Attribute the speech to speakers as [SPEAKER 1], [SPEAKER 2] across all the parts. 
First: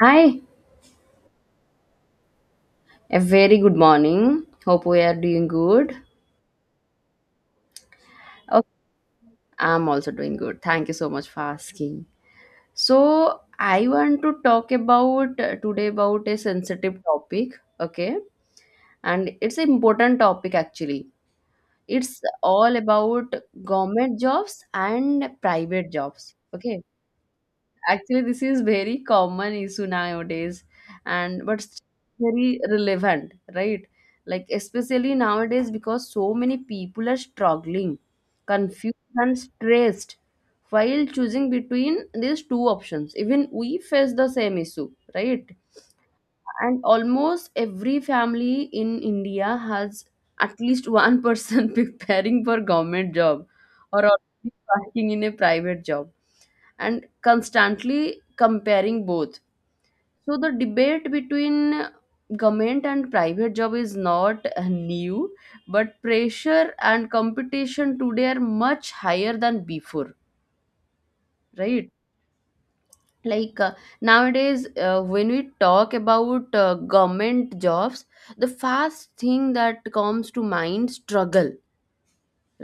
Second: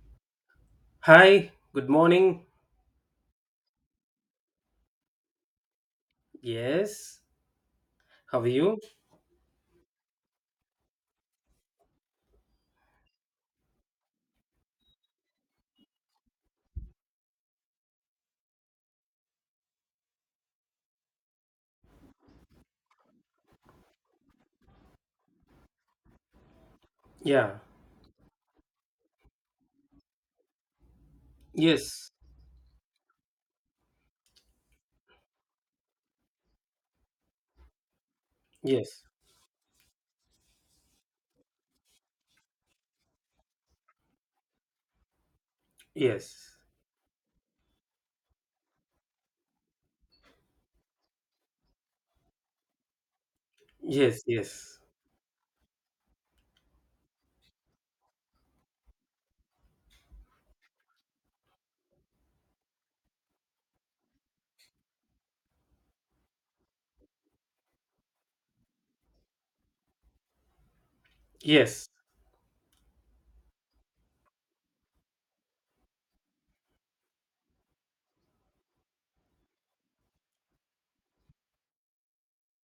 [SPEAKER 1] Hi,
[SPEAKER 2] Hi, good morning.
[SPEAKER 1] a very good morning. Hope we are doing good.
[SPEAKER 2] Yes, how are
[SPEAKER 1] Okay,
[SPEAKER 2] you?
[SPEAKER 1] I'm also doing good. Thank you so much for asking. So, I want to talk about today about a sensitive topic, okay? And it's an important topic actually. It's all about government jobs and private jobs, okay?
[SPEAKER 2] Yeah,
[SPEAKER 1] Actually, this is very common issue nowadays, and but still
[SPEAKER 2] yes,
[SPEAKER 1] very relevant, right? Like especially nowadays because so many people are struggling, confused
[SPEAKER 2] yes,
[SPEAKER 1] and stressed while choosing between these two options. Even we face the same issue, right?
[SPEAKER 2] yes,
[SPEAKER 1] And almost every family in India has at least one person preparing for government job or
[SPEAKER 2] yes,
[SPEAKER 1] already
[SPEAKER 2] yes,
[SPEAKER 1] working in a private job and constantly comparing both. So the debate between government and private job is not new, but pressure and competition today are much higher than before,
[SPEAKER 2] yes,
[SPEAKER 1] right? Like nowadays, when we talk about government jobs, the first thing that comes to mind struggle,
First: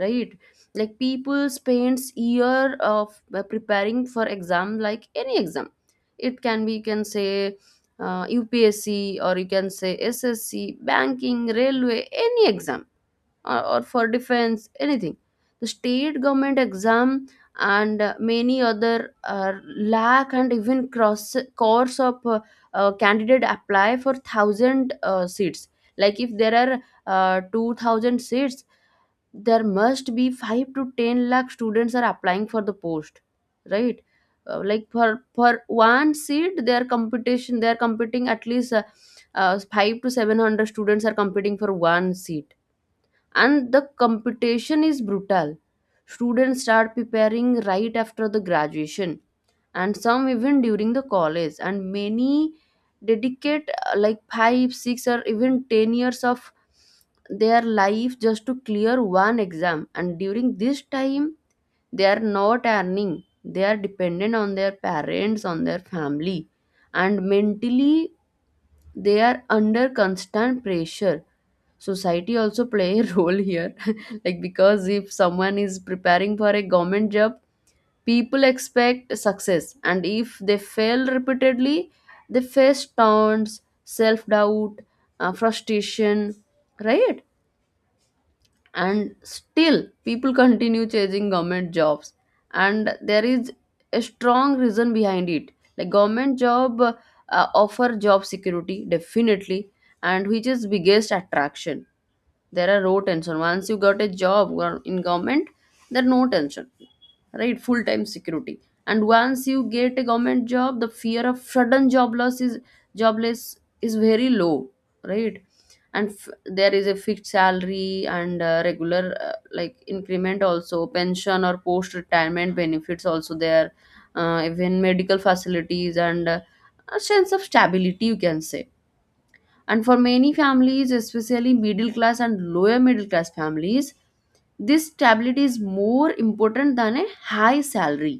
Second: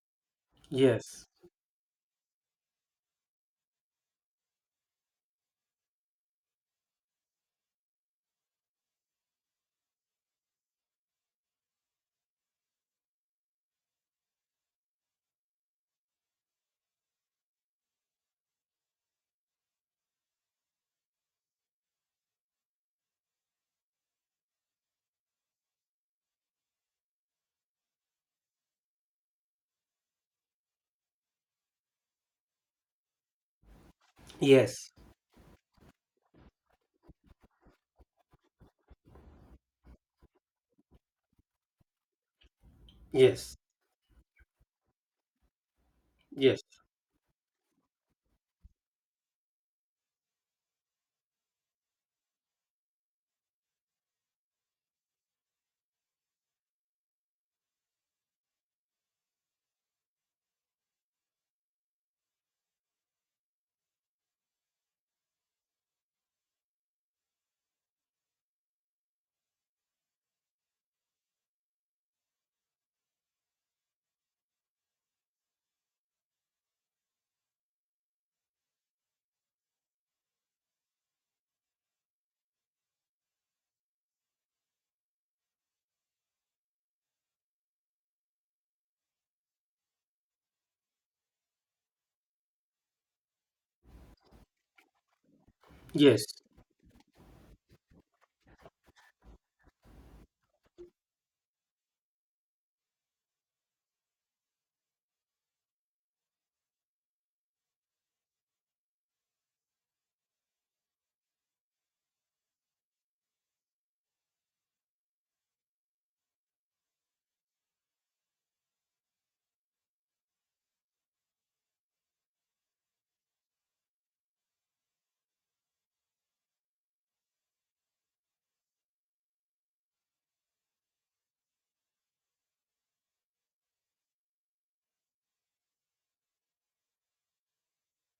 [SPEAKER 1] right? Like
[SPEAKER 2] yes, yes,
[SPEAKER 1] people spends year of preparing for exam, like any exam, it can be, you can say upsc or you can say ssc, banking, railway, any exam, or for defense, anything, the state government exam. And many other lack and even cross course of candidate apply for thousand seats. Like if there are 2000 seats, there must be 5 to 10 lakh students are applying for the post, right? Uh, like
[SPEAKER 2] yes,
[SPEAKER 1] for for one seat their competition, they are competing at least 5 to 700 students are competing for one seat,
[SPEAKER 2] yes,
[SPEAKER 1] and the competition is brutal. Students start preparing right after the graduation, and some even during the college, and many dedicate 5 6 or even 10 years of their life just to clear one exam. And during this time they are not earning, they are dependent on their parents, on their family, and mentally they are under constant pressure. Society also play a role here like because if someone is preparing for a government job, people expect success, and if they fail repeatedly, they face taunts, self-doubt, frustration, right? And still people continue chasing government jobs, and there is a strong reason behind it. Like
[SPEAKER 2] yes,
[SPEAKER 1] government job offer job security definitely, and which is biggest attraction. There are no tension once you got a job in government, there are no tension, right? Full time security. And once you get a government job, the fear of sudden job loss is jobless is very low, right? And there is a fixed salary and regular increment also, pension or post retirement benefits also there, even medical facilities and a sense of stability you can say. And for many families, especially middle class and lower middle class families, this stability is more important than a high salary,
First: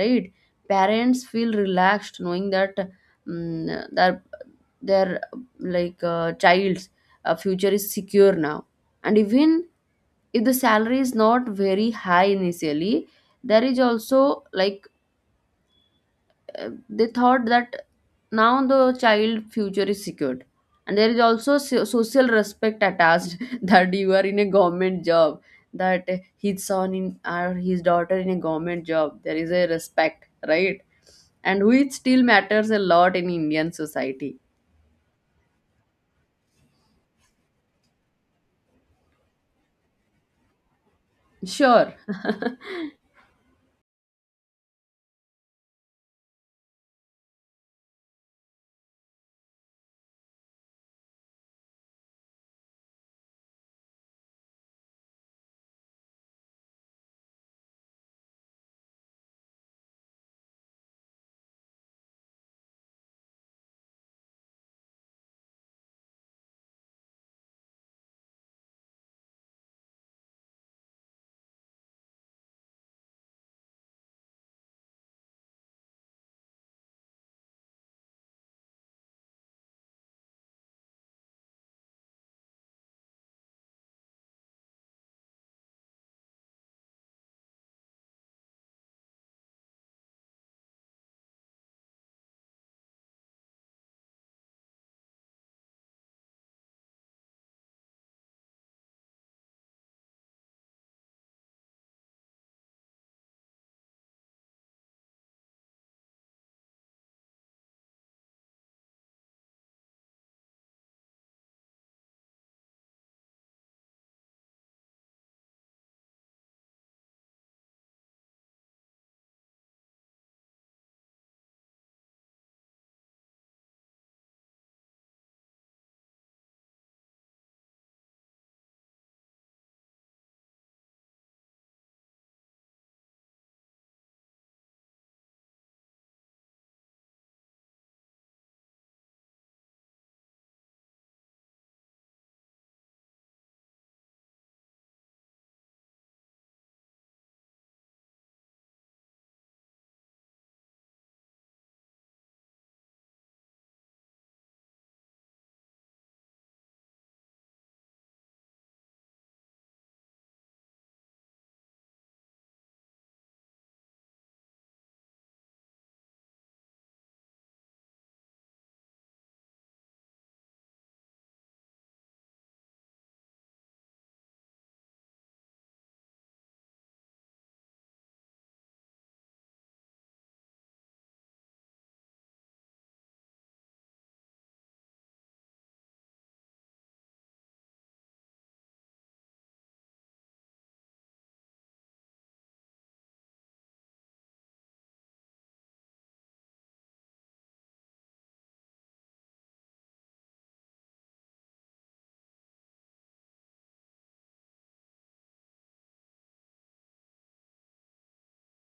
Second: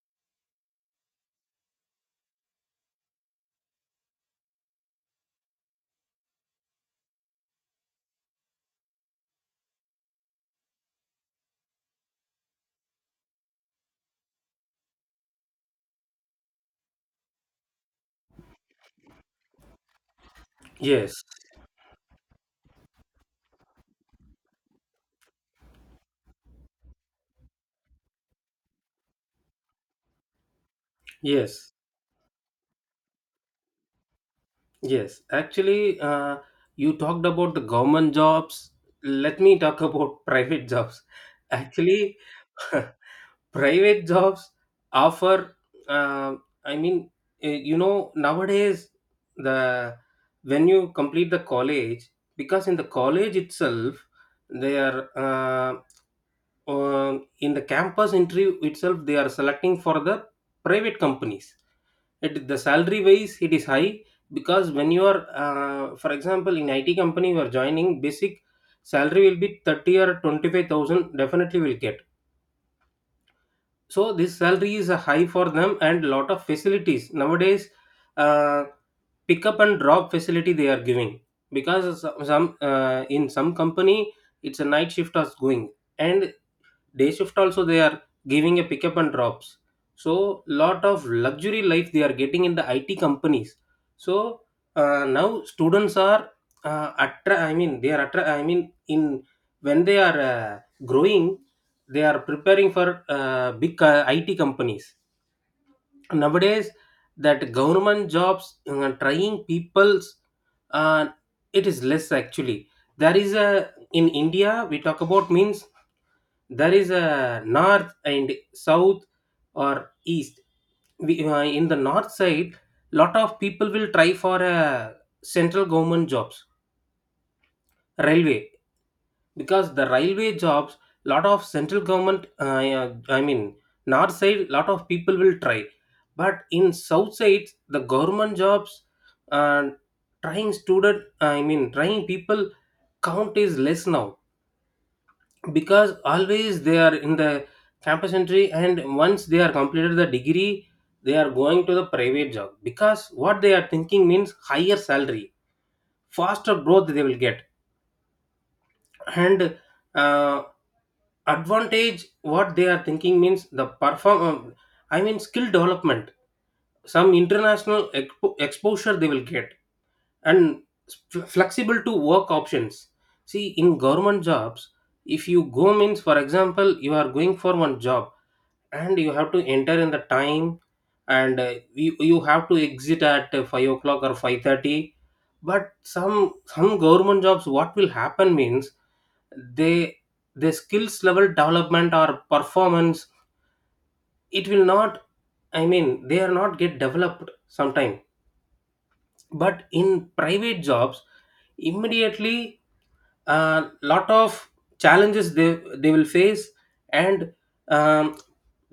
[SPEAKER 1] right? Parents feel relaxed knowing that mm, their their child's future is secure now. And even if the salary is not very high initially, there is also like, they thought that now the child future is secured. And there is
[SPEAKER 2] yes,
[SPEAKER 1] also social respect attached that you are in a government job, that his son in or his daughter in a government job, there is a respect, right? And
[SPEAKER 2] yes,
[SPEAKER 1] which still matters a lot in Indian society.
[SPEAKER 2] yes. Actually, you talked about the government jobs. Let me talk about private jobs.
[SPEAKER 1] Sure.
[SPEAKER 2] Actually, private jobs offer uh, I mean, nowadays, the when you complete the college, because in the college itself they are in the campus interview itself they are selecting for the private companies. The salary wise it is high, because when you are for example, in IT company you are joining, basic salary will be 30 or 25,000, definitely will get. So this salary is high for them, and lot of facilities nowadays. uh, Pick up and drop facility they are giving, because some, in some company it's a night shift is going, and day shift also they are giving a pickup and drops. So lot of luxury life they are getting in the IT companies. So now students are I mean they are I mean, in when they are growing, they are preparing for big IT companies nowadays. That government jobs, trying people's, uh, it is less actually. There is a, in India we talk about means, there is a north and south or east. In the north side lot of people will try for a central government jobs, railway, because the railway jobs, lot of central government, yeah, I mean, north side lot of people will try. But in south side, the government jobs and trying student, I mean trying people count is less now, because always they are in the campus entry, and once they are completed the degree they are going to the private job, because what they are thinking means higher salary, faster growth they will get. And uh, advantage what they are thinking means the perform I mean skill development, some international exposure they will get. And flexible to work options. See, in government jobs, if you go means, for example, you are going for one job, and you have to enter in the time, and you have to exit at 5 o'clock or 5:30. But some government jobs what will happen means, they, the skills level development or performance, it will not, I mean they are not get developed sometime. But in private jobs, immediately a lot of challenges they will face. And um,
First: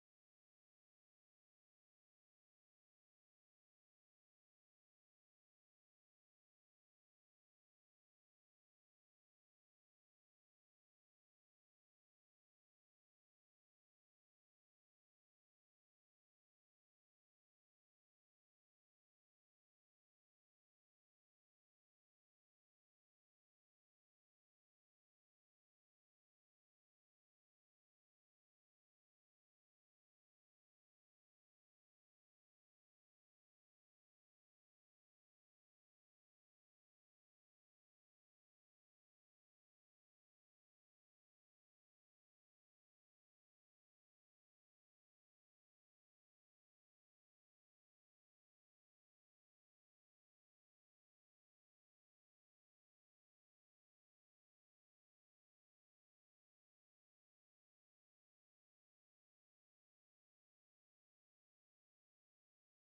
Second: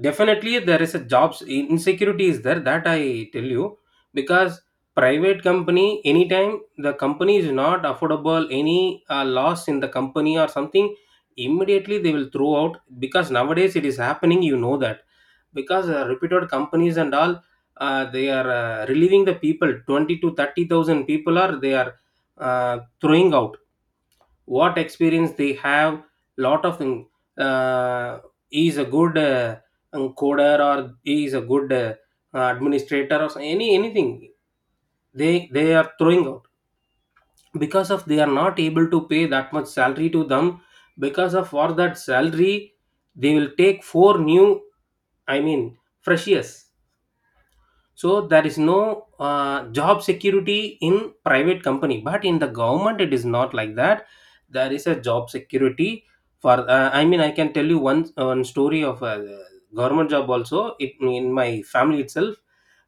[SPEAKER 2] definitely there is a jobs insecurity is there, that I tell you, because private company anytime the company is not affordable any loss in the company or something, immediately they will throw out, because nowadays it is happening, you know that. Because reputed companies and all, they are relieving the people, 20 to 30,000 people are they are throwing out. What experience they have, lot of thing, uh, he is a good coder, or he is a good administrator, or any anything, they are throwing out, because of they are not able to pay that much salary to them, because of for that salary they will take four new, I mean freshers. So there is no job security in private company, but in the government it is not like that. There is a job security for. I mean, I can tell you one story of a government job also. It, in my family itself,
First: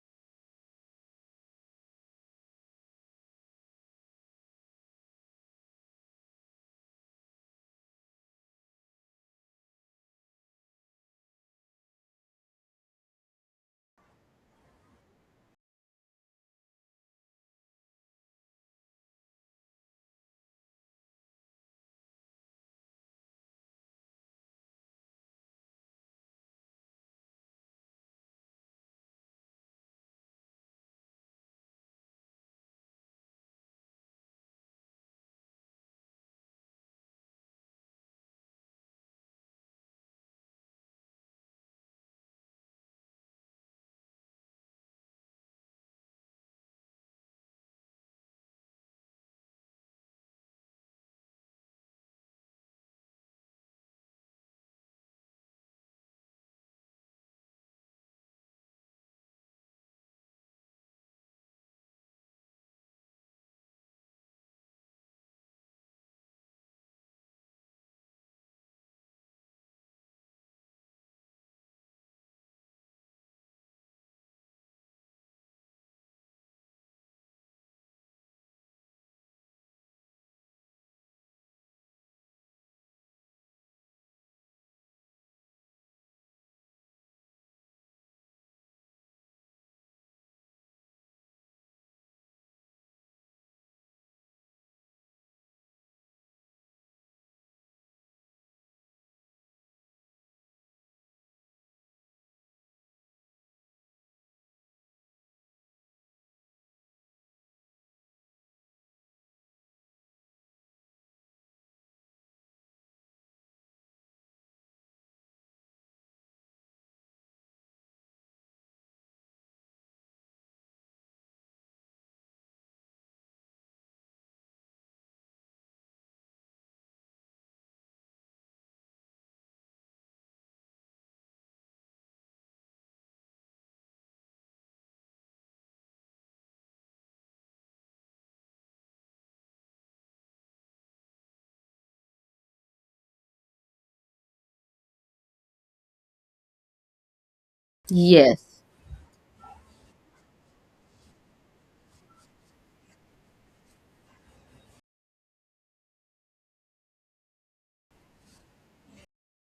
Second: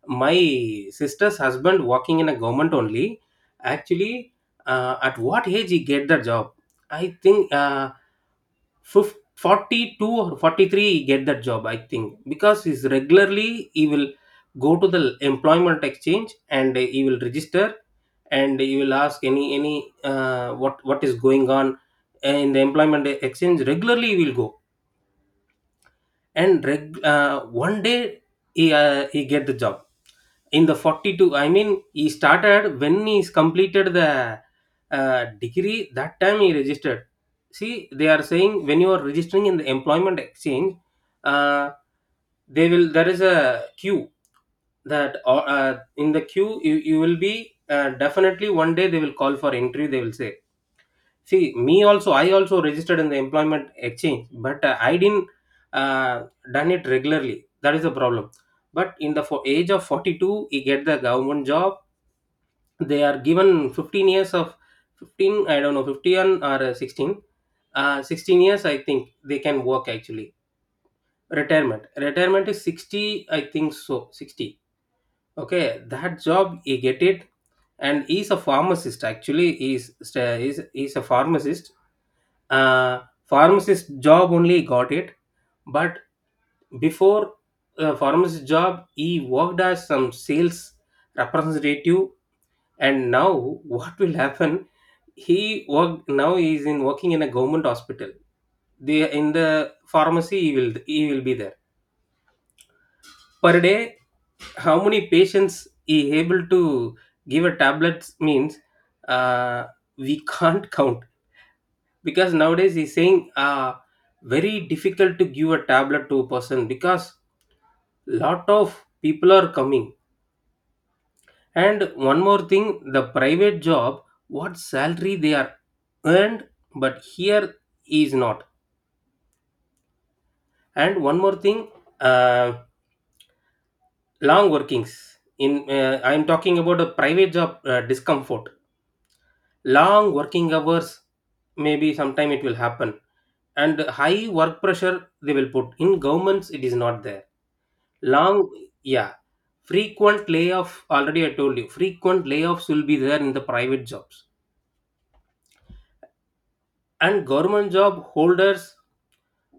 [SPEAKER 2] my sister's husband working in a government only. Actually, at what age he get the job? I think. 42 or 43 he get that job, I think, because he's regularly he will go to the employment exchange and you will register, and you will ask any what is going on in the employment exchange regularly you will go. And one day he get the job in the 42, I mean, he started when he's completed the degree, that time he registered. See, they are saying, when you are registering in the employment exchange, uh, they will, there is a queue, that in the queue you will be definitely one day they will call for entry they will say. See, me also, I also registered in the employment exchange, but I didn't uh, done it regularly. That is the problem. But in the for age of 42, you get the government job. They are given 15 years of 15, I don't know, 15 or 16. 16 years, I think they can work actually. Retirement. Retirement is 60, I think so, 60. Okay, that job, you get it. And he's a pharmacist actually. He's a pharmacist. Uh, Pharmacist job only got it, but before pharmacist job, he worked as some sales representative. And now what will happen? He work, now he is in working in a government hospital. The in the pharmacy he will be there per day. How many patients he able to give a tablets means, uh, we can't count, because nowadays he's saying very difficult to give a tablet to a person, because lot of people are coming. And one more thing, the private job, what salary they are earned, but here is not. And one more thing, uh, long workings in I am talking about a private job, discomfort, long working hours, maybe sometime it will happen, and high work pressure they will put in governments, it is not there. Long,
[SPEAKER 1] Yes.
[SPEAKER 2] yeah, frequent layoff. Already, I told you, frequent layoffs will be there in the private jobs, and government job holders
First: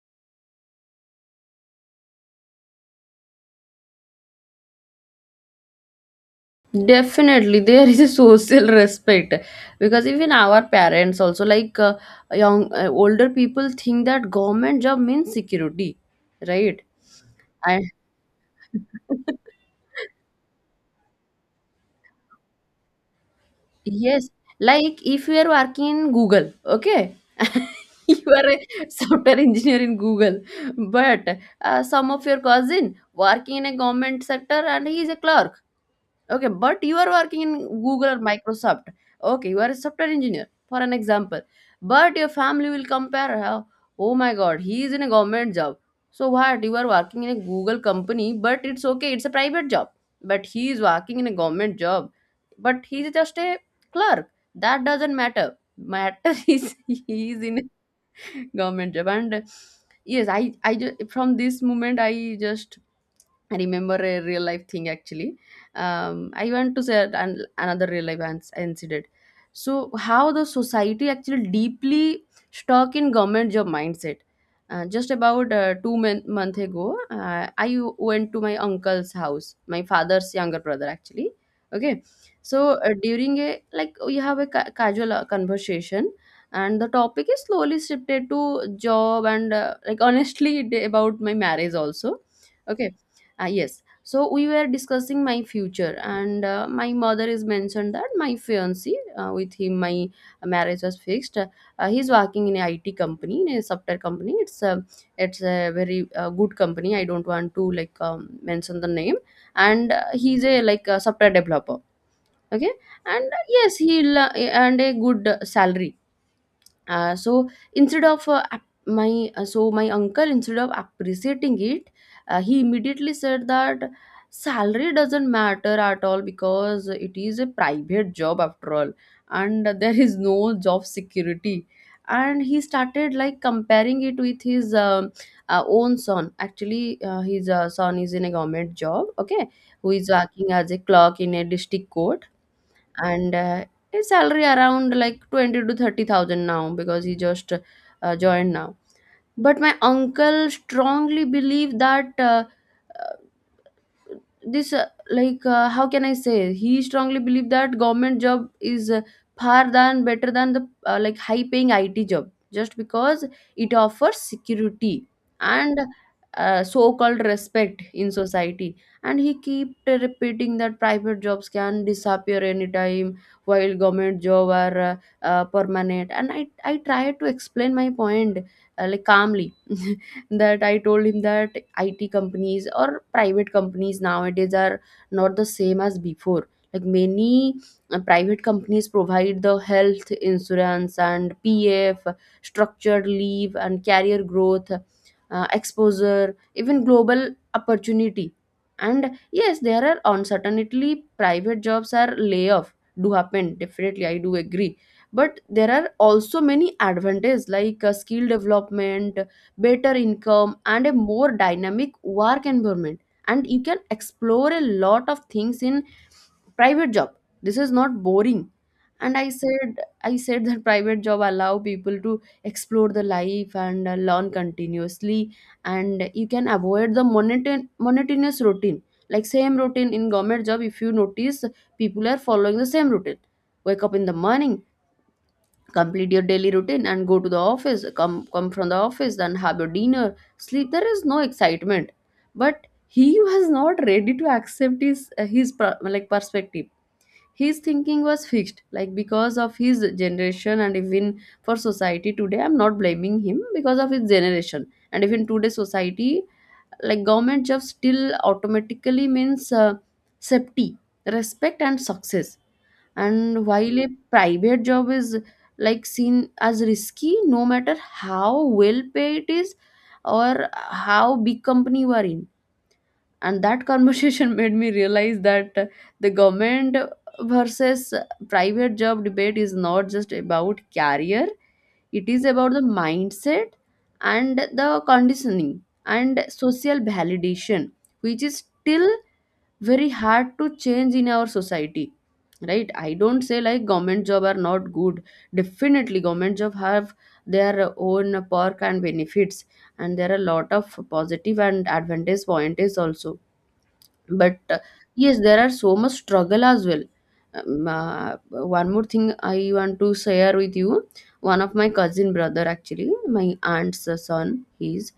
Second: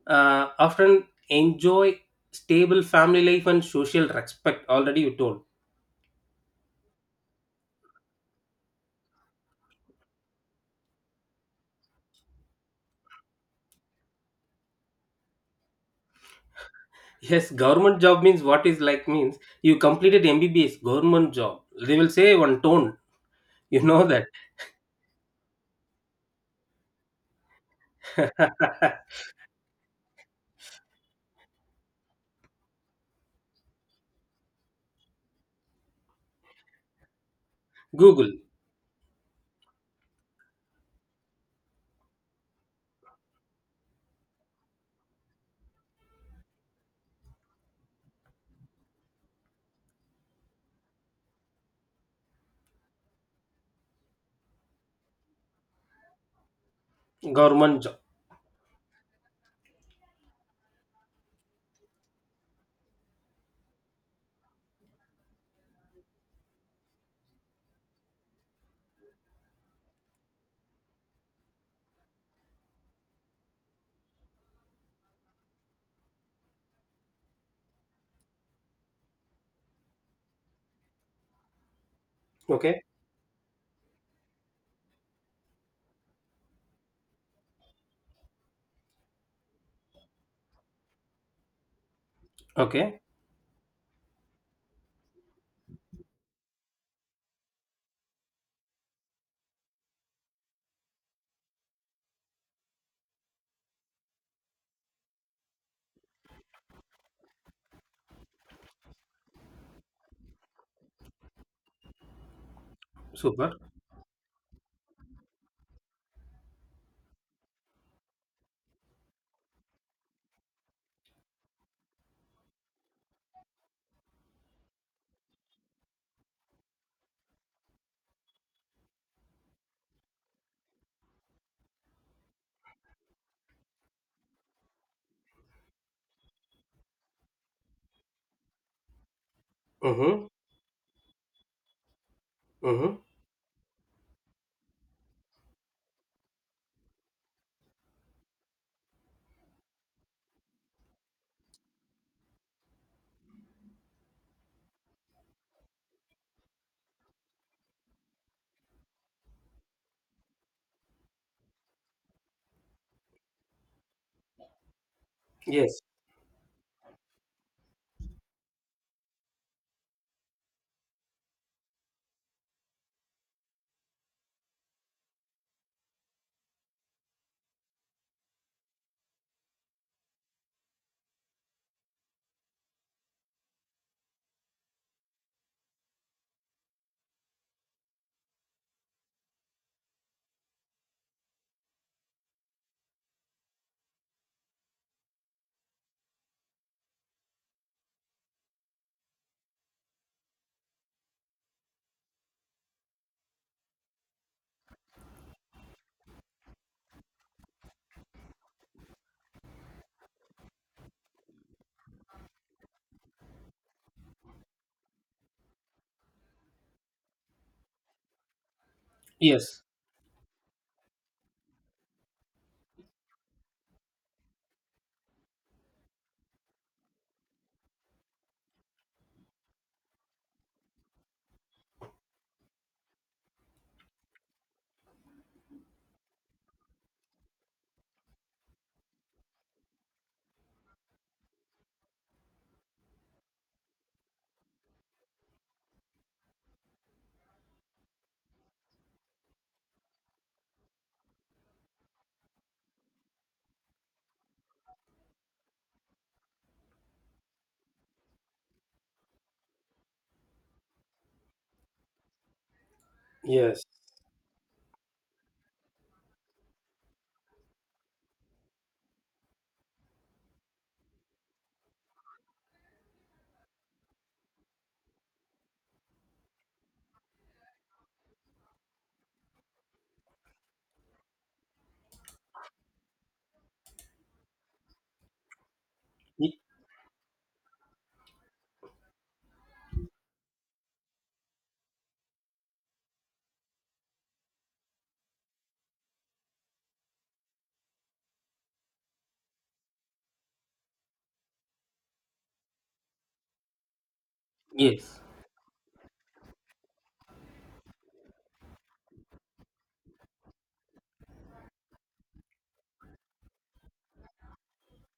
[SPEAKER 2] often enjoy stable family life and social respect. Already, you told.
[SPEAKER 1] Definitely, there is a social respect because even our parents also, like young older people think that government job means security, right?
[SPEAKER 2] Yes,
[SPEAKER 1] And
[SPEAKER 2] government job means what is like means, you completed MBBS government job. They will say one tone. You know that.
[SPEAKER 1] yes, like if you are working in Google, okay, you are a software engineer in Google, but some of your cousin working in a government sector and he is a clerk. Okay, but you are working in Google or
[SPEAKER 2] Google
[SPEAKER 1] Microsoft. Okay, you are a software engineer, for an example. But your family will compare how, oh my god, he is in a government job. So what? You are working in a Google company, but it's okay, it's a private job. But he is working in a government job. But he is just a clerk. That doesn't matter. Matter is he is in
[SPEAKER 2] government job.
[SPEAKER 1] a government job. And yes, I just, from this moment I remember a real life thing actually. I want to say another real life incident. So how the society actually deeply stuck in government job mindset. Just about two month ago, I went to my uncle's house, my father's younger brother actually. Okay, so
[SPEAKER 2] Okay.
[SPEAKER 1] during a, like, we have a casual conversation, and the topic is slowly shifted to job and like honestly about my marriage also. Okay,
[SPEAKER 2] Okay.
[SPEAKER 1] ah, yes. So we were discussing my future, and my mother is mentioned that my fiance, with him my marriage was fixed. He's working in a IT company, in a software company. It's a very good company. I don't want to like mention the name. And he's a like a software developer. Okay, and
[SPEAKER 2] Super.
[SPEAKER 1] yes, he'll and a good salary. So instead of ap- my so my uncle, instead of appreciating it, he immediately said that salary doesn't matter at all because it is a private job after all and there is no job security. And he started like comparing it with his own son actually, his son is in a government job, okay, who is
[SPEAKER 2] Mm-hmm.
[SPEAKER 1] working as a clerk in a district court.
[SPEAKER 2] Mm-hmm.
[SPEAKER 1] And his salary around like 20 to 30,000 now because he just joined now. But my uncle strongly believe that. This how can I say, he strongly believe that government job is far than better than the high paying IT job just because it offers security and
[SPEAKER 2] Yes.
[SPEAKER 1] so called respect in society. And he keep repeating that private jobs can disappear anytime while government job are permanent. And I tried to explain my point calmly that I told him that IT companies or private companies nowadays are not the same as before, like many private companies provide the health insurance and PF, structured leave and career growth, exposure, even global opportunity. And yes, there are uncertainty, private jobs are layoff do happen definitely, I do agree. But there are also many advantages like skill development, better income and a more dynamic work environment, and you can explore a lot of things in private job, this is not boring. And i
[SPEAKER 2] Yes.
[SPEAKER 1] said i said that private job allow people to explore the life and learn continuously, and you can avoid the monotonous routine, like same routine in government job. If you notice, people are following the same routine: wake up in the morning, complete your daily routine and go to the office, come from the office, then have your dinner, sleep. There is no excitement. But he was not ready to accept his perspective. His thinking was fixed, like, because of his generation, and even for society today, I'm not blaming him, because of his generation and even today society, like government job still automatically means safety, respect and success. And
[SPEAKER 2] Yes.
[SPEAKER 1] while a private job is like seen as risky, no matter how well paid it is or how big company you are in. And that conversation made me realize that the government versus private job debate is not just about career, it is about the mindset and the conditioning and
[SPEAKER 2] Y-
[SPEAKER 1] social validation, which is still very hard to change in our society, right? I don't say like government job are not good. Definitely government job have their own perk and benefits, and there are a lot of positive and advantage point is also. But
[SPEAKER 2] Yes.
[SPEAKER 1] yes, there are so much struggle as well. One more thing I want to share with you. One of my cousin brother actually, my aunt's son, he's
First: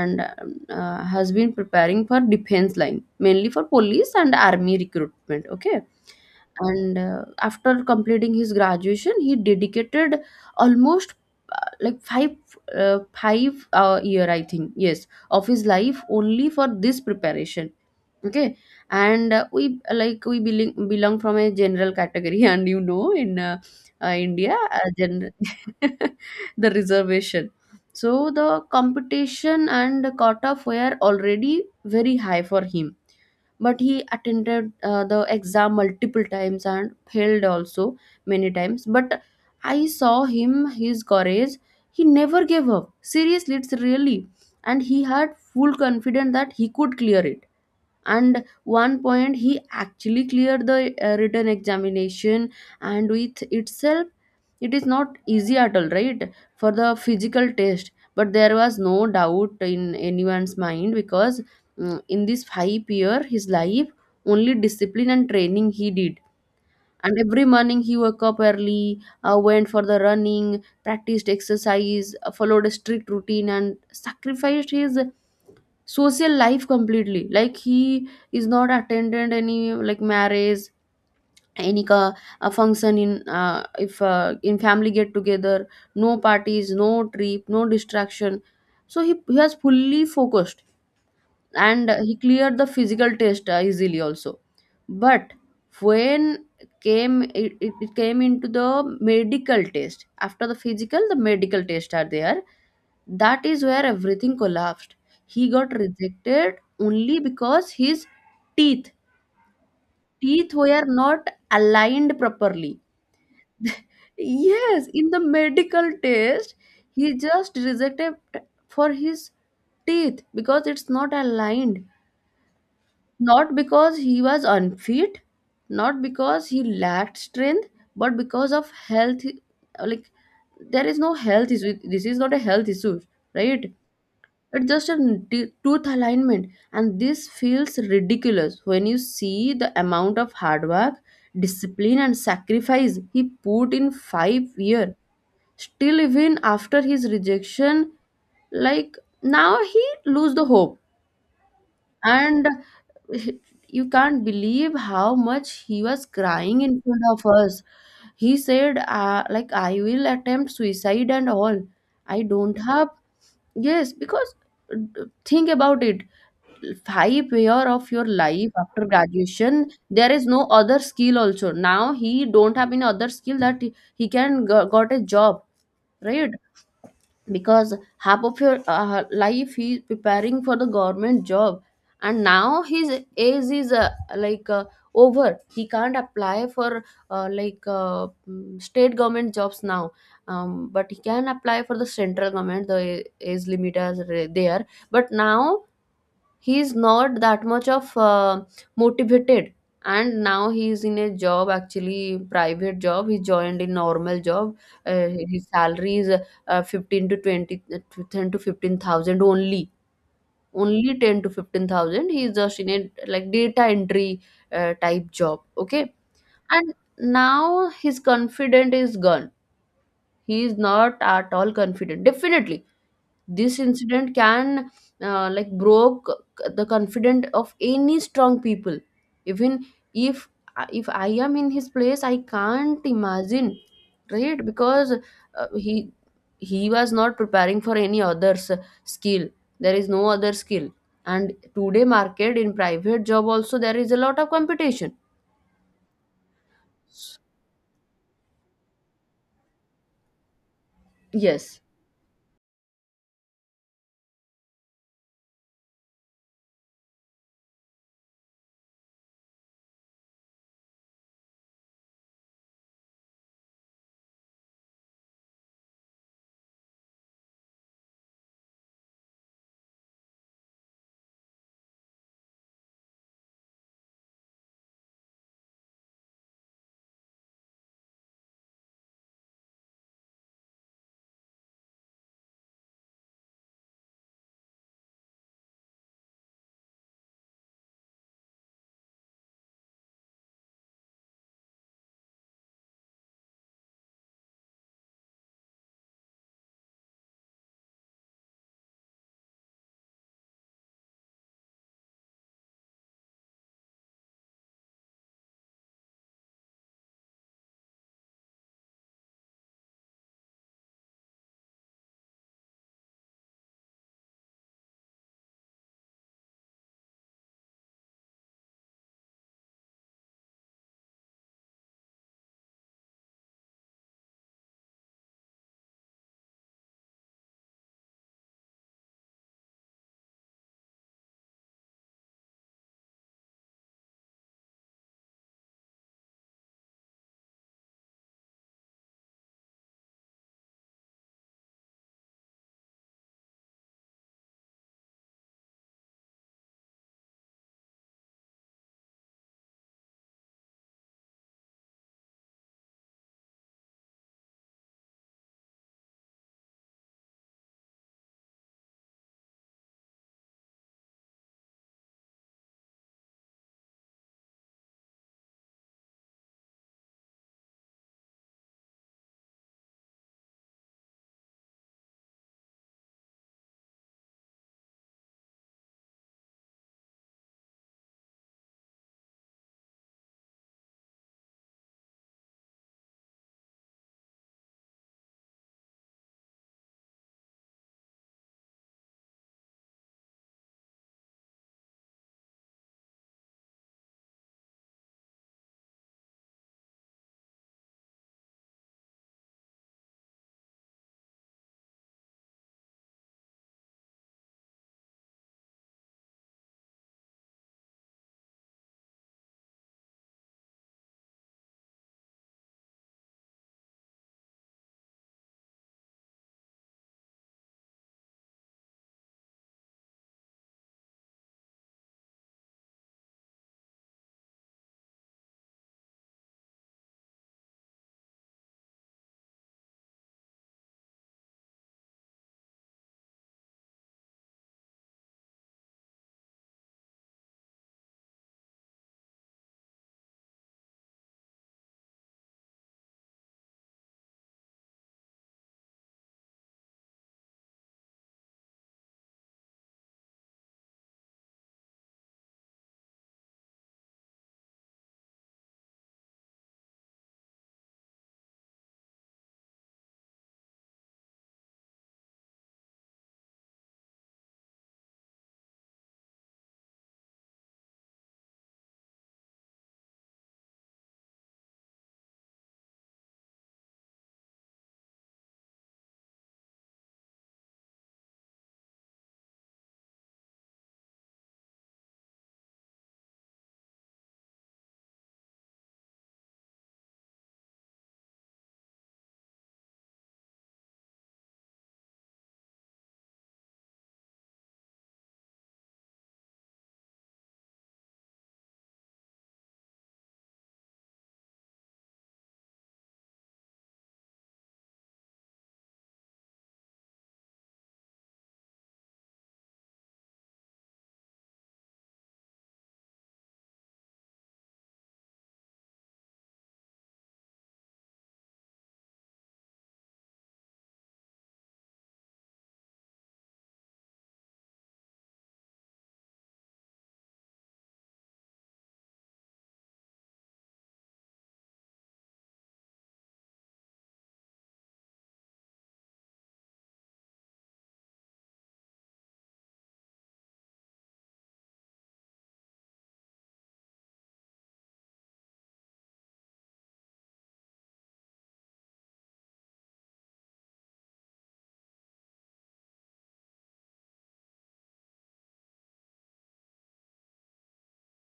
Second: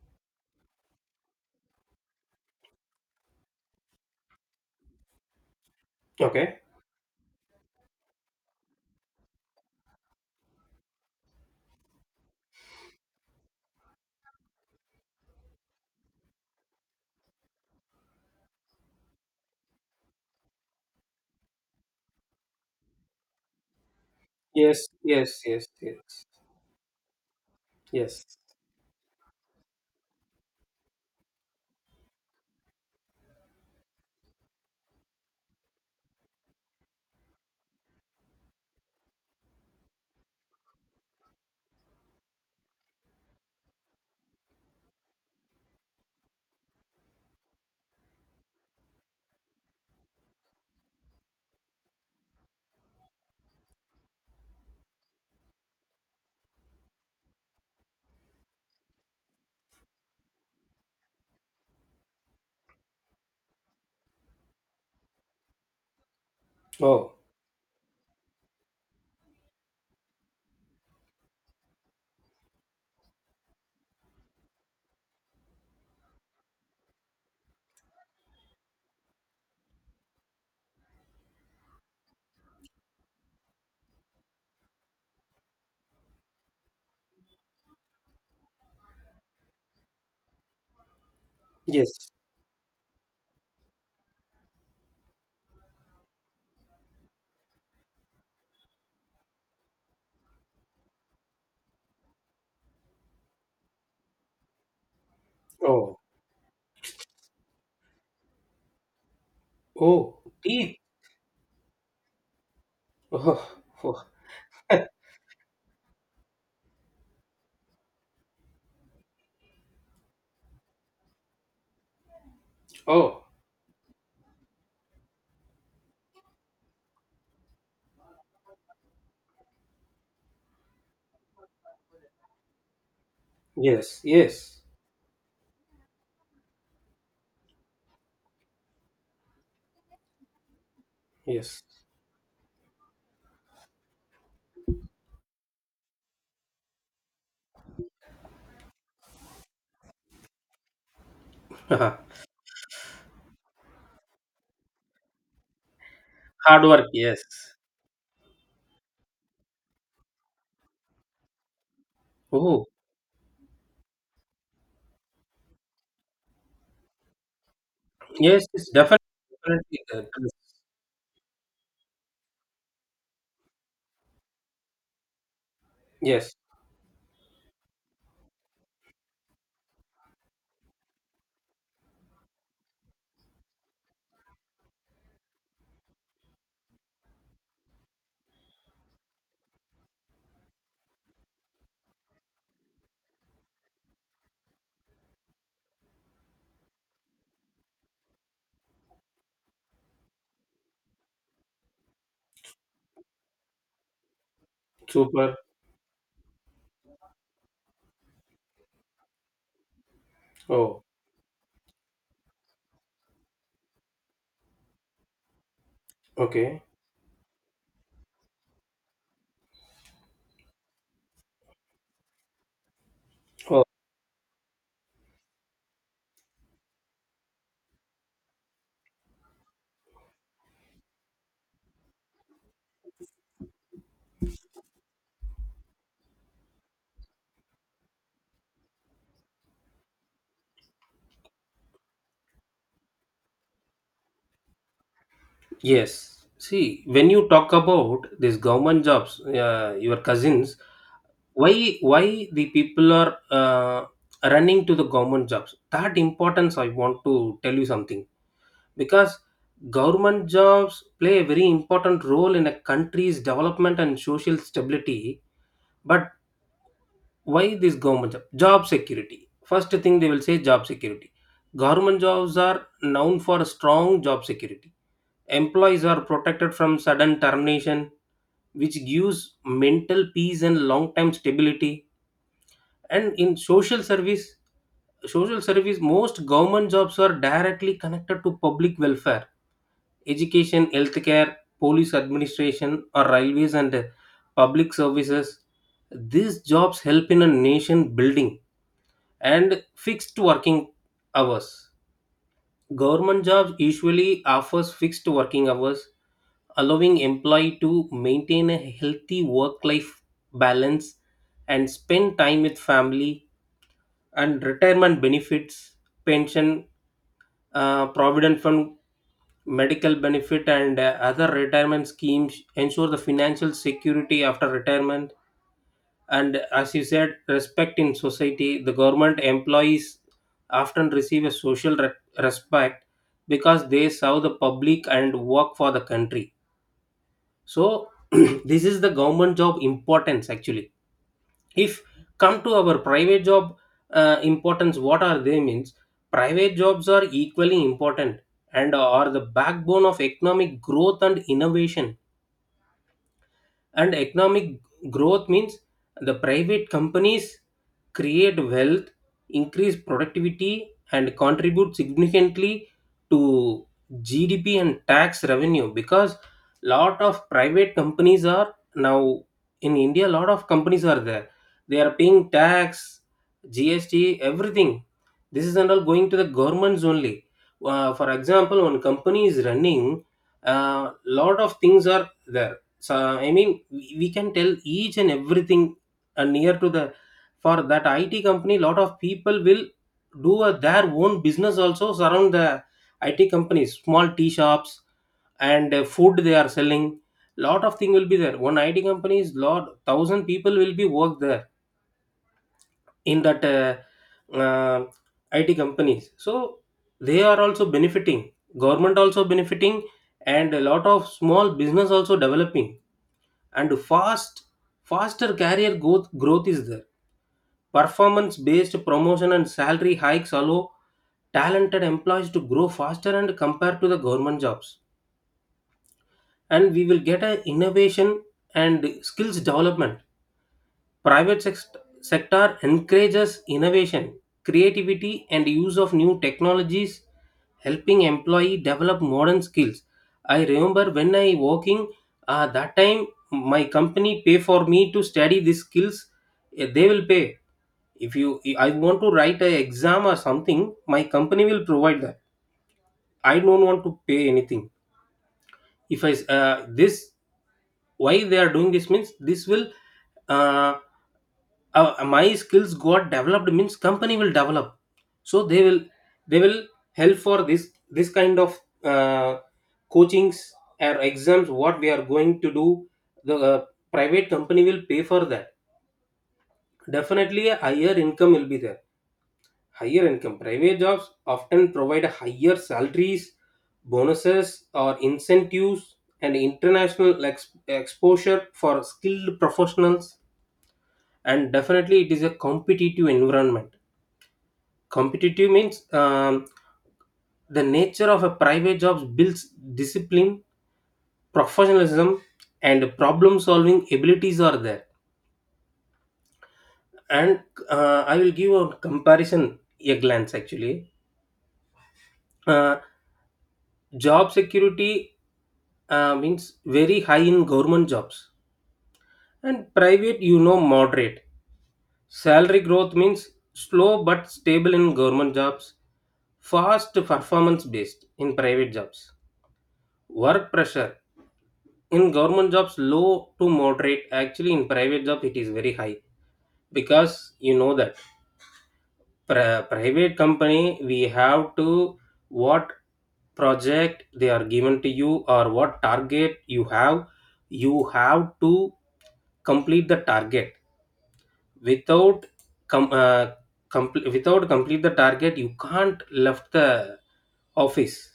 [SPEAKER 1] and has been preparing for defense line, mainly for police and army recruitment, okay.
[SPEAKER 2] Okay.
[SPEAKER 1] And after completing his graduation, he dedicated almost five year I think, yes, of his life only for this preparation, okay. And we like we belong from a general category and you know in India
[SPEAKER 2] Yes, yes, yes, yes,
[SPEAKER 1] the reservation.
[SPEAKER 2] yes.
[SPEAKER 1] So the competition and the quota were already very high for him, but he attended the exam multiple times and failed also many times. But I saw him, his courage, he never gave up seriously, it's really. And he had full confidence that he could clear it. And one point he actually cleared the written examination, and with itself it is not easy at all, right? For the physical test, but there was no doubt in anyone's mind. Because in this 5 year his life only discipline and training he did.
[SPEAKER 2] Oh,
[SPEAKER 1] And every morning he woke up early, went for the running, practiced exercise, followed a strict routine, and sacrificed his social life completely. Like, he is not attended any like marriage, any ka, a function in if in family get together. No parties, no trip, no distraction. So he has fully focused and
[SPEAKER 2] yes.
[SPEAKER 1] he cleared the physical test easily also. But when came it came into the medical test, after the physical the medical test are there, that is where everything collapsed. He got
[SPEAKER 2] Oh,
[SPEAKER 1] rejected only because his teeth
[SPEAKER 2] oh,
[SPEAKER 1] teeth
[SPEAKER 2] teeth.
[SPEAKER 1] were not aligned properly.
[SPEAKER 2] Oh, oh,
[SPEAKER 1] Yes, in the medical test he just rejected for his teeth because it's not aligned.
[SPEAKER 2] oh.
[SPEAKER 1] Not because he was unfit, not because he lacked strength, but because of health. Like, there is no health issue. This is not a health issue, right?
[SPEAKER 2] Yes, yes,
[SPEAKER 1] It's just a tooth alignment. And this feels ridiculous when you see the amount of hard work,
[SPEAKER 2] yes.
[SPEAKER 1] discipline, and sacrifice he put in 5 years. Still, even after his rejection, like now he lose the hope,
[SPEAKER 2] Haha.
[SPEAKER 1] and you can't believe how much he was crying
[SPEAKER 2] Hard
[SPEAKER 1] in
[SPEAKER 2] work.
[SPEAKER 1] front
[SPEAKER 2] Yes.
[SPEAKER 1] of us. He said, like, I will attempt suicide and all. I don't
[SPEAKER 2] Oh,
[SPEAKER 1] have. Yes, because think about it. 5 year of your
[SPEAKER 2] yes,
[SPEAKER 1] life
[SPEAKER 2] yes,
[SPEAKER 1] after
[SPEAKER 2] definitely.
[SPEAKER 1] graduation,
[SPEAKER 2] Definitely,
[SPEAKER 1] there is no other skill also. Now he don't have any other skill that he can got a job, right?
[SPEAKER 2] yes,
[SPEAKER 1] Because half of your life he is preparing for the government job, and now his age is like uh, over. He can't apply for state government jobs now. But he can apply for the central government, the age limit is there. But now he is not that much of motivated. And now he is in a job, actually private job, he joined a normal job.
[SPEAKER 2] super.
[SPEAKER 1] His salary is 15 to 20 to 10 to 15,000 only
[SPEAKER 2] Oh,
[SPEAKER 1] only 10 to 15,000. He is just in a like data entry type job, okay.
[SPEAKER 2] okay.
[SPEAKER 1] And now his confidence is gone, he is not at all confident. Definitely this incident can like broke the confidence of any strong people. Even if I am in his place, I can't imagine, right? Because he was not preparing for any other skill. There is no other skill. And today market in private job also there is a lot of competition.
[SPEAKER 2] Yes. See, when you talk about these government jobs, your cousins,
[SPEAKER 1] Yes.
[SPEAKER 2] why the people are running to the government jobs? That importance I want to tell you something, because government jobs play a very important role in a country's development and social stability. But why this government job? Job security. First thing they will say, job security. Government jobs are known for strong job security. Employees are protected from sudden termination, which gives mental peace and long-term stability. And in social service, most government jobs are directly connected to public welfare, education, healthcare, police administration, or railways and public services. These jobs help in a nation building. And fixed working hours. Government jobs usually offers fixed working hours, allowing employee to maintain a healthy work life balance and spend time with family. And retirement benefits, pension, provident fund, medical benefit, and other retirement schemes ensure the financial security after retirement. And as you said, respect in society, the government employees often receive a respect, because they serve the public and work for the country. So this is the government job importance actually. If come to our private job, importance what are they means, private jobs are equally important and are the backbone of economic growth and innovation. And economic growth means the private companies create wealth, increase productivity, and contribute significantly to GDP and tax revenue, because lot of private companies are now in India, lot of companies are there, they are paying tax, GST, everything. This is not all going to the governments only. For example, when company is running, a lot of things are there. So I mean we can tell each and everything near to the, for that IT company lot of people will do a, their own business also, surround the IT companies, small tea shops and food they are selling, lot of thing will be there. One IT company is lot, thousand people will be work there in that uh, IT companies. So they are also benefiting, government also benefiting, and a lot of small business also developing. And faster career growth, growth is there. Performance based promotion and salary hikes allow talented employees to grow faster and compared to the government jobs. And we will get a innovation and skills development. Private sex- sector encourages innovation, creativity and use of new technologies, helping employee develop modern skills. I remember when I working, that time my company pay for me to study these skills. They will pay if you I want to write an exam or something, my company will provide that, I don't want to pay anything. If this, why they are doing this means, this will uh, my skills got developed means company will develop, so they will, they will help for this kind of uh, coachings or exams what we are going to do. The private company will pay for that. Definitely a higher income will be there. Higher income. Private jobs often provide higher salaries, bonuses, or incentives, and international exposure for skilled professionals. And definitely, it is a competitive environment. Competitive means, the nature of a private job builds discipline, professionalism, and problem solving abilities are there. And I will give a comparison, a glance actually. Uh, Job security means very high in government jobs, and private, moderate. Salary growth means slow but stable in government jobs, fast performance based in private jobs. Work pressure in government jobs low to moderate, actually in private job it is very high, because you know that private company we have to, what project they are given to you or what target you have, you have to complete the target without com- uh, without complete the target you can't left the office.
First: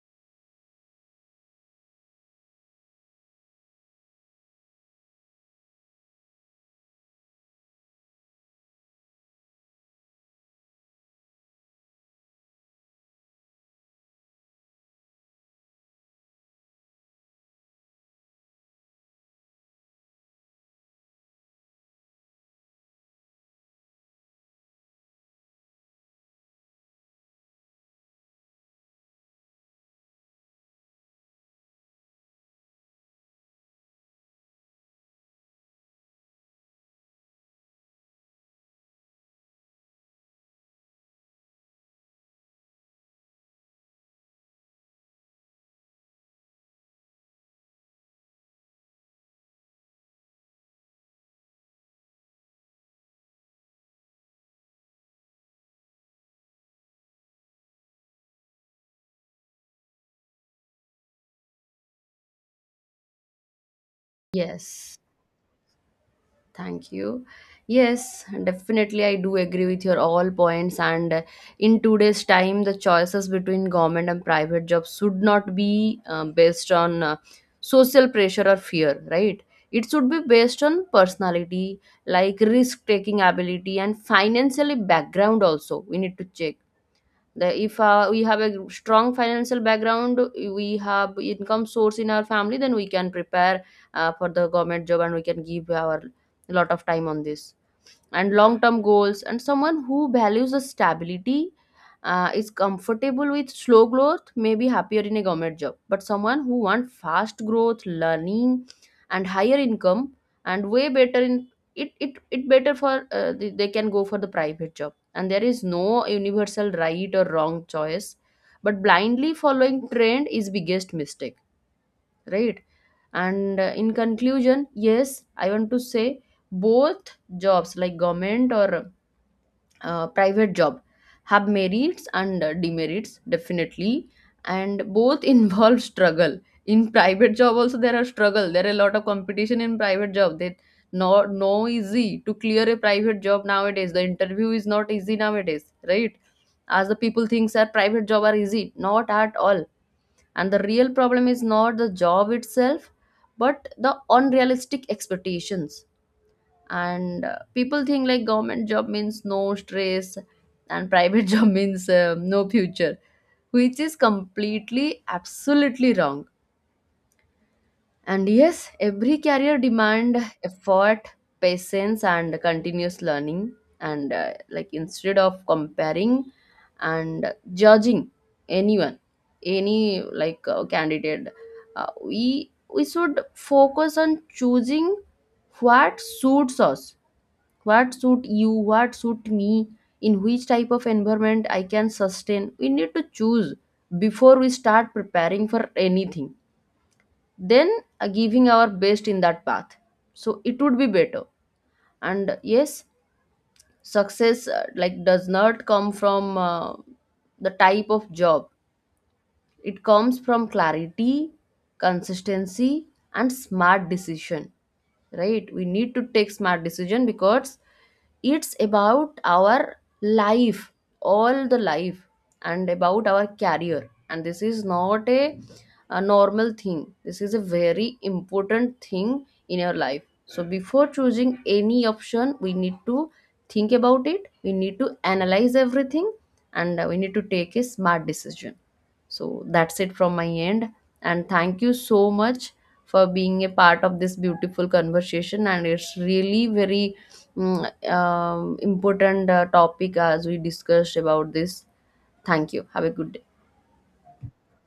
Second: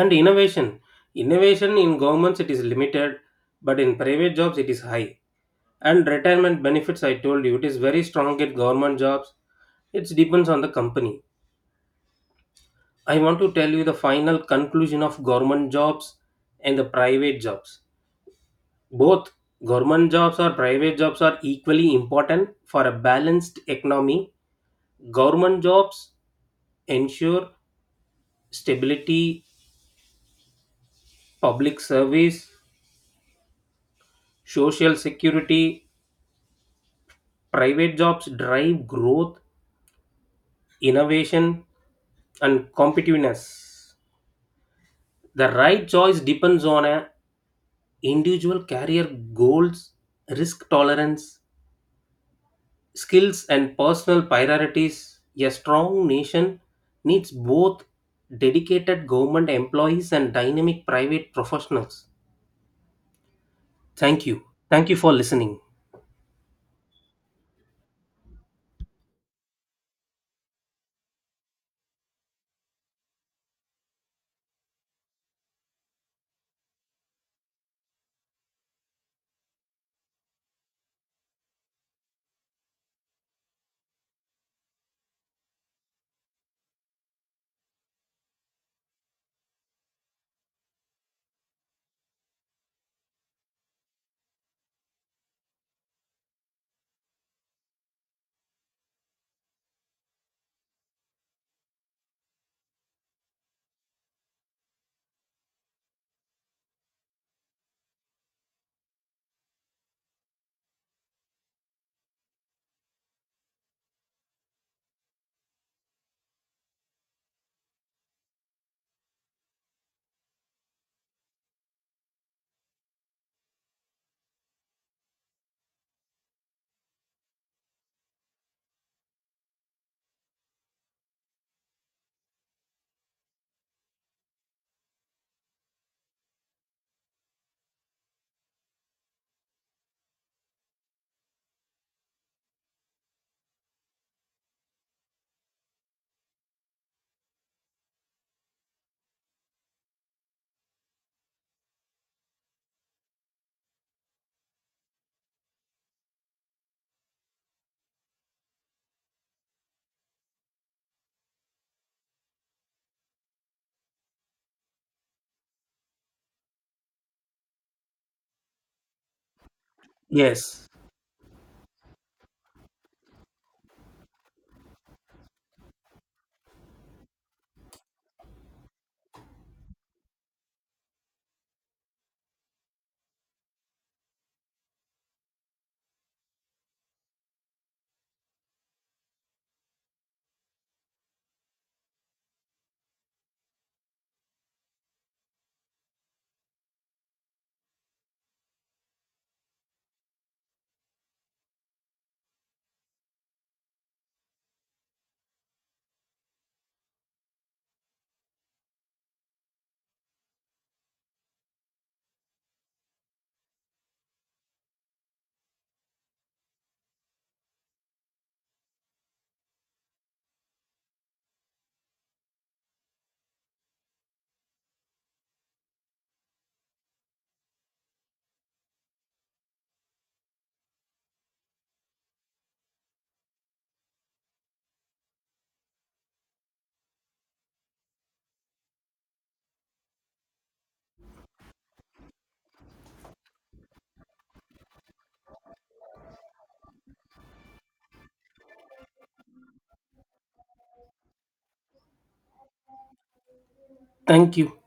[SPEAKER 2] And innovation in governments it is limited, but in private jobs it is high. And retirement benefits I told you it is very strong at government jobs, it depends on the company. I want to tell you the final conclusion of government jobs and the private jobs. Both government jobs or private jobs are equally important for a balanced economy. Government jobs ensure stability, public service, social security. Private jobs drive growth, innovation, and competitiveness. The right choice depends on a individual career goals, risk tolerance, skills, and personal priorities. A strong nation needs both dedicated government employees and dynamic private professionals. Thank you. Thank you
[SPEAKER 1] Yes.
[SPEAKER 2] for listening.
[SPEAKER 1] Thank you. Yes, definitely, I do agree with your all points. And in today's time, the choices between government and private jobs should not be based on social pressure or fear, right? It should be based on personality, like risk taking ability and financially background. Also, we need to check the if we have a strong financial background, we have income source in our family, then we can prepare for the government job, and we can give our lot of time on this and long term goals. And someone who values the stability is comfortable with slow growth may be happier in a government job. But someone who wants fast growth learning and higher income and way better in it better for they can go for the private job. And there is no universal right or wrong choice, but blindly following trend is biggest mistake, right? And in conclusion, yes, I want to say both jobs, like government or private job, have merits and demerits, definitely. And both involve struggle. In private job also there are struggle, there are a lot of competition in private job. That no easy to clear a private job nowadays, the interview is not easy nowadays, right? As the people thinks that private job are easy, not at all. And the real problem is not the job itself but the unrealistic expectations. And people think like government job means no stress and private job means no future, which is completely absolutely wrong. And yes, every career demand
[SPEAKER 2] Yes.
[SPEAKER 1] effort, patience, and continuous learning. And like, instead of comparing and judging anyone, any like candidate, we should focus on choosing what suits us, what suit you, what suit me, in which type of environment I can sustain. We need to choose before we start preparing for anything, then giving our best in that path, so it would be better. And yes, success like does not come from the type of job, it comes from clarity, consistency, and smart decision. Right? We need to take smart decision because it's about our life, all the life, and about our career. And this is not a normal thing. This is a very important thing in your life. So before choosing any option, we need to think about it. We need to analyze everything, and we need to take a smart decision. So that's it from my end. And thank you so much for being a part of this beautiful conversation. And it's really very important topic as we discussed about this. Thank you. Have a good day.
[SPEAKER 2] Thank you.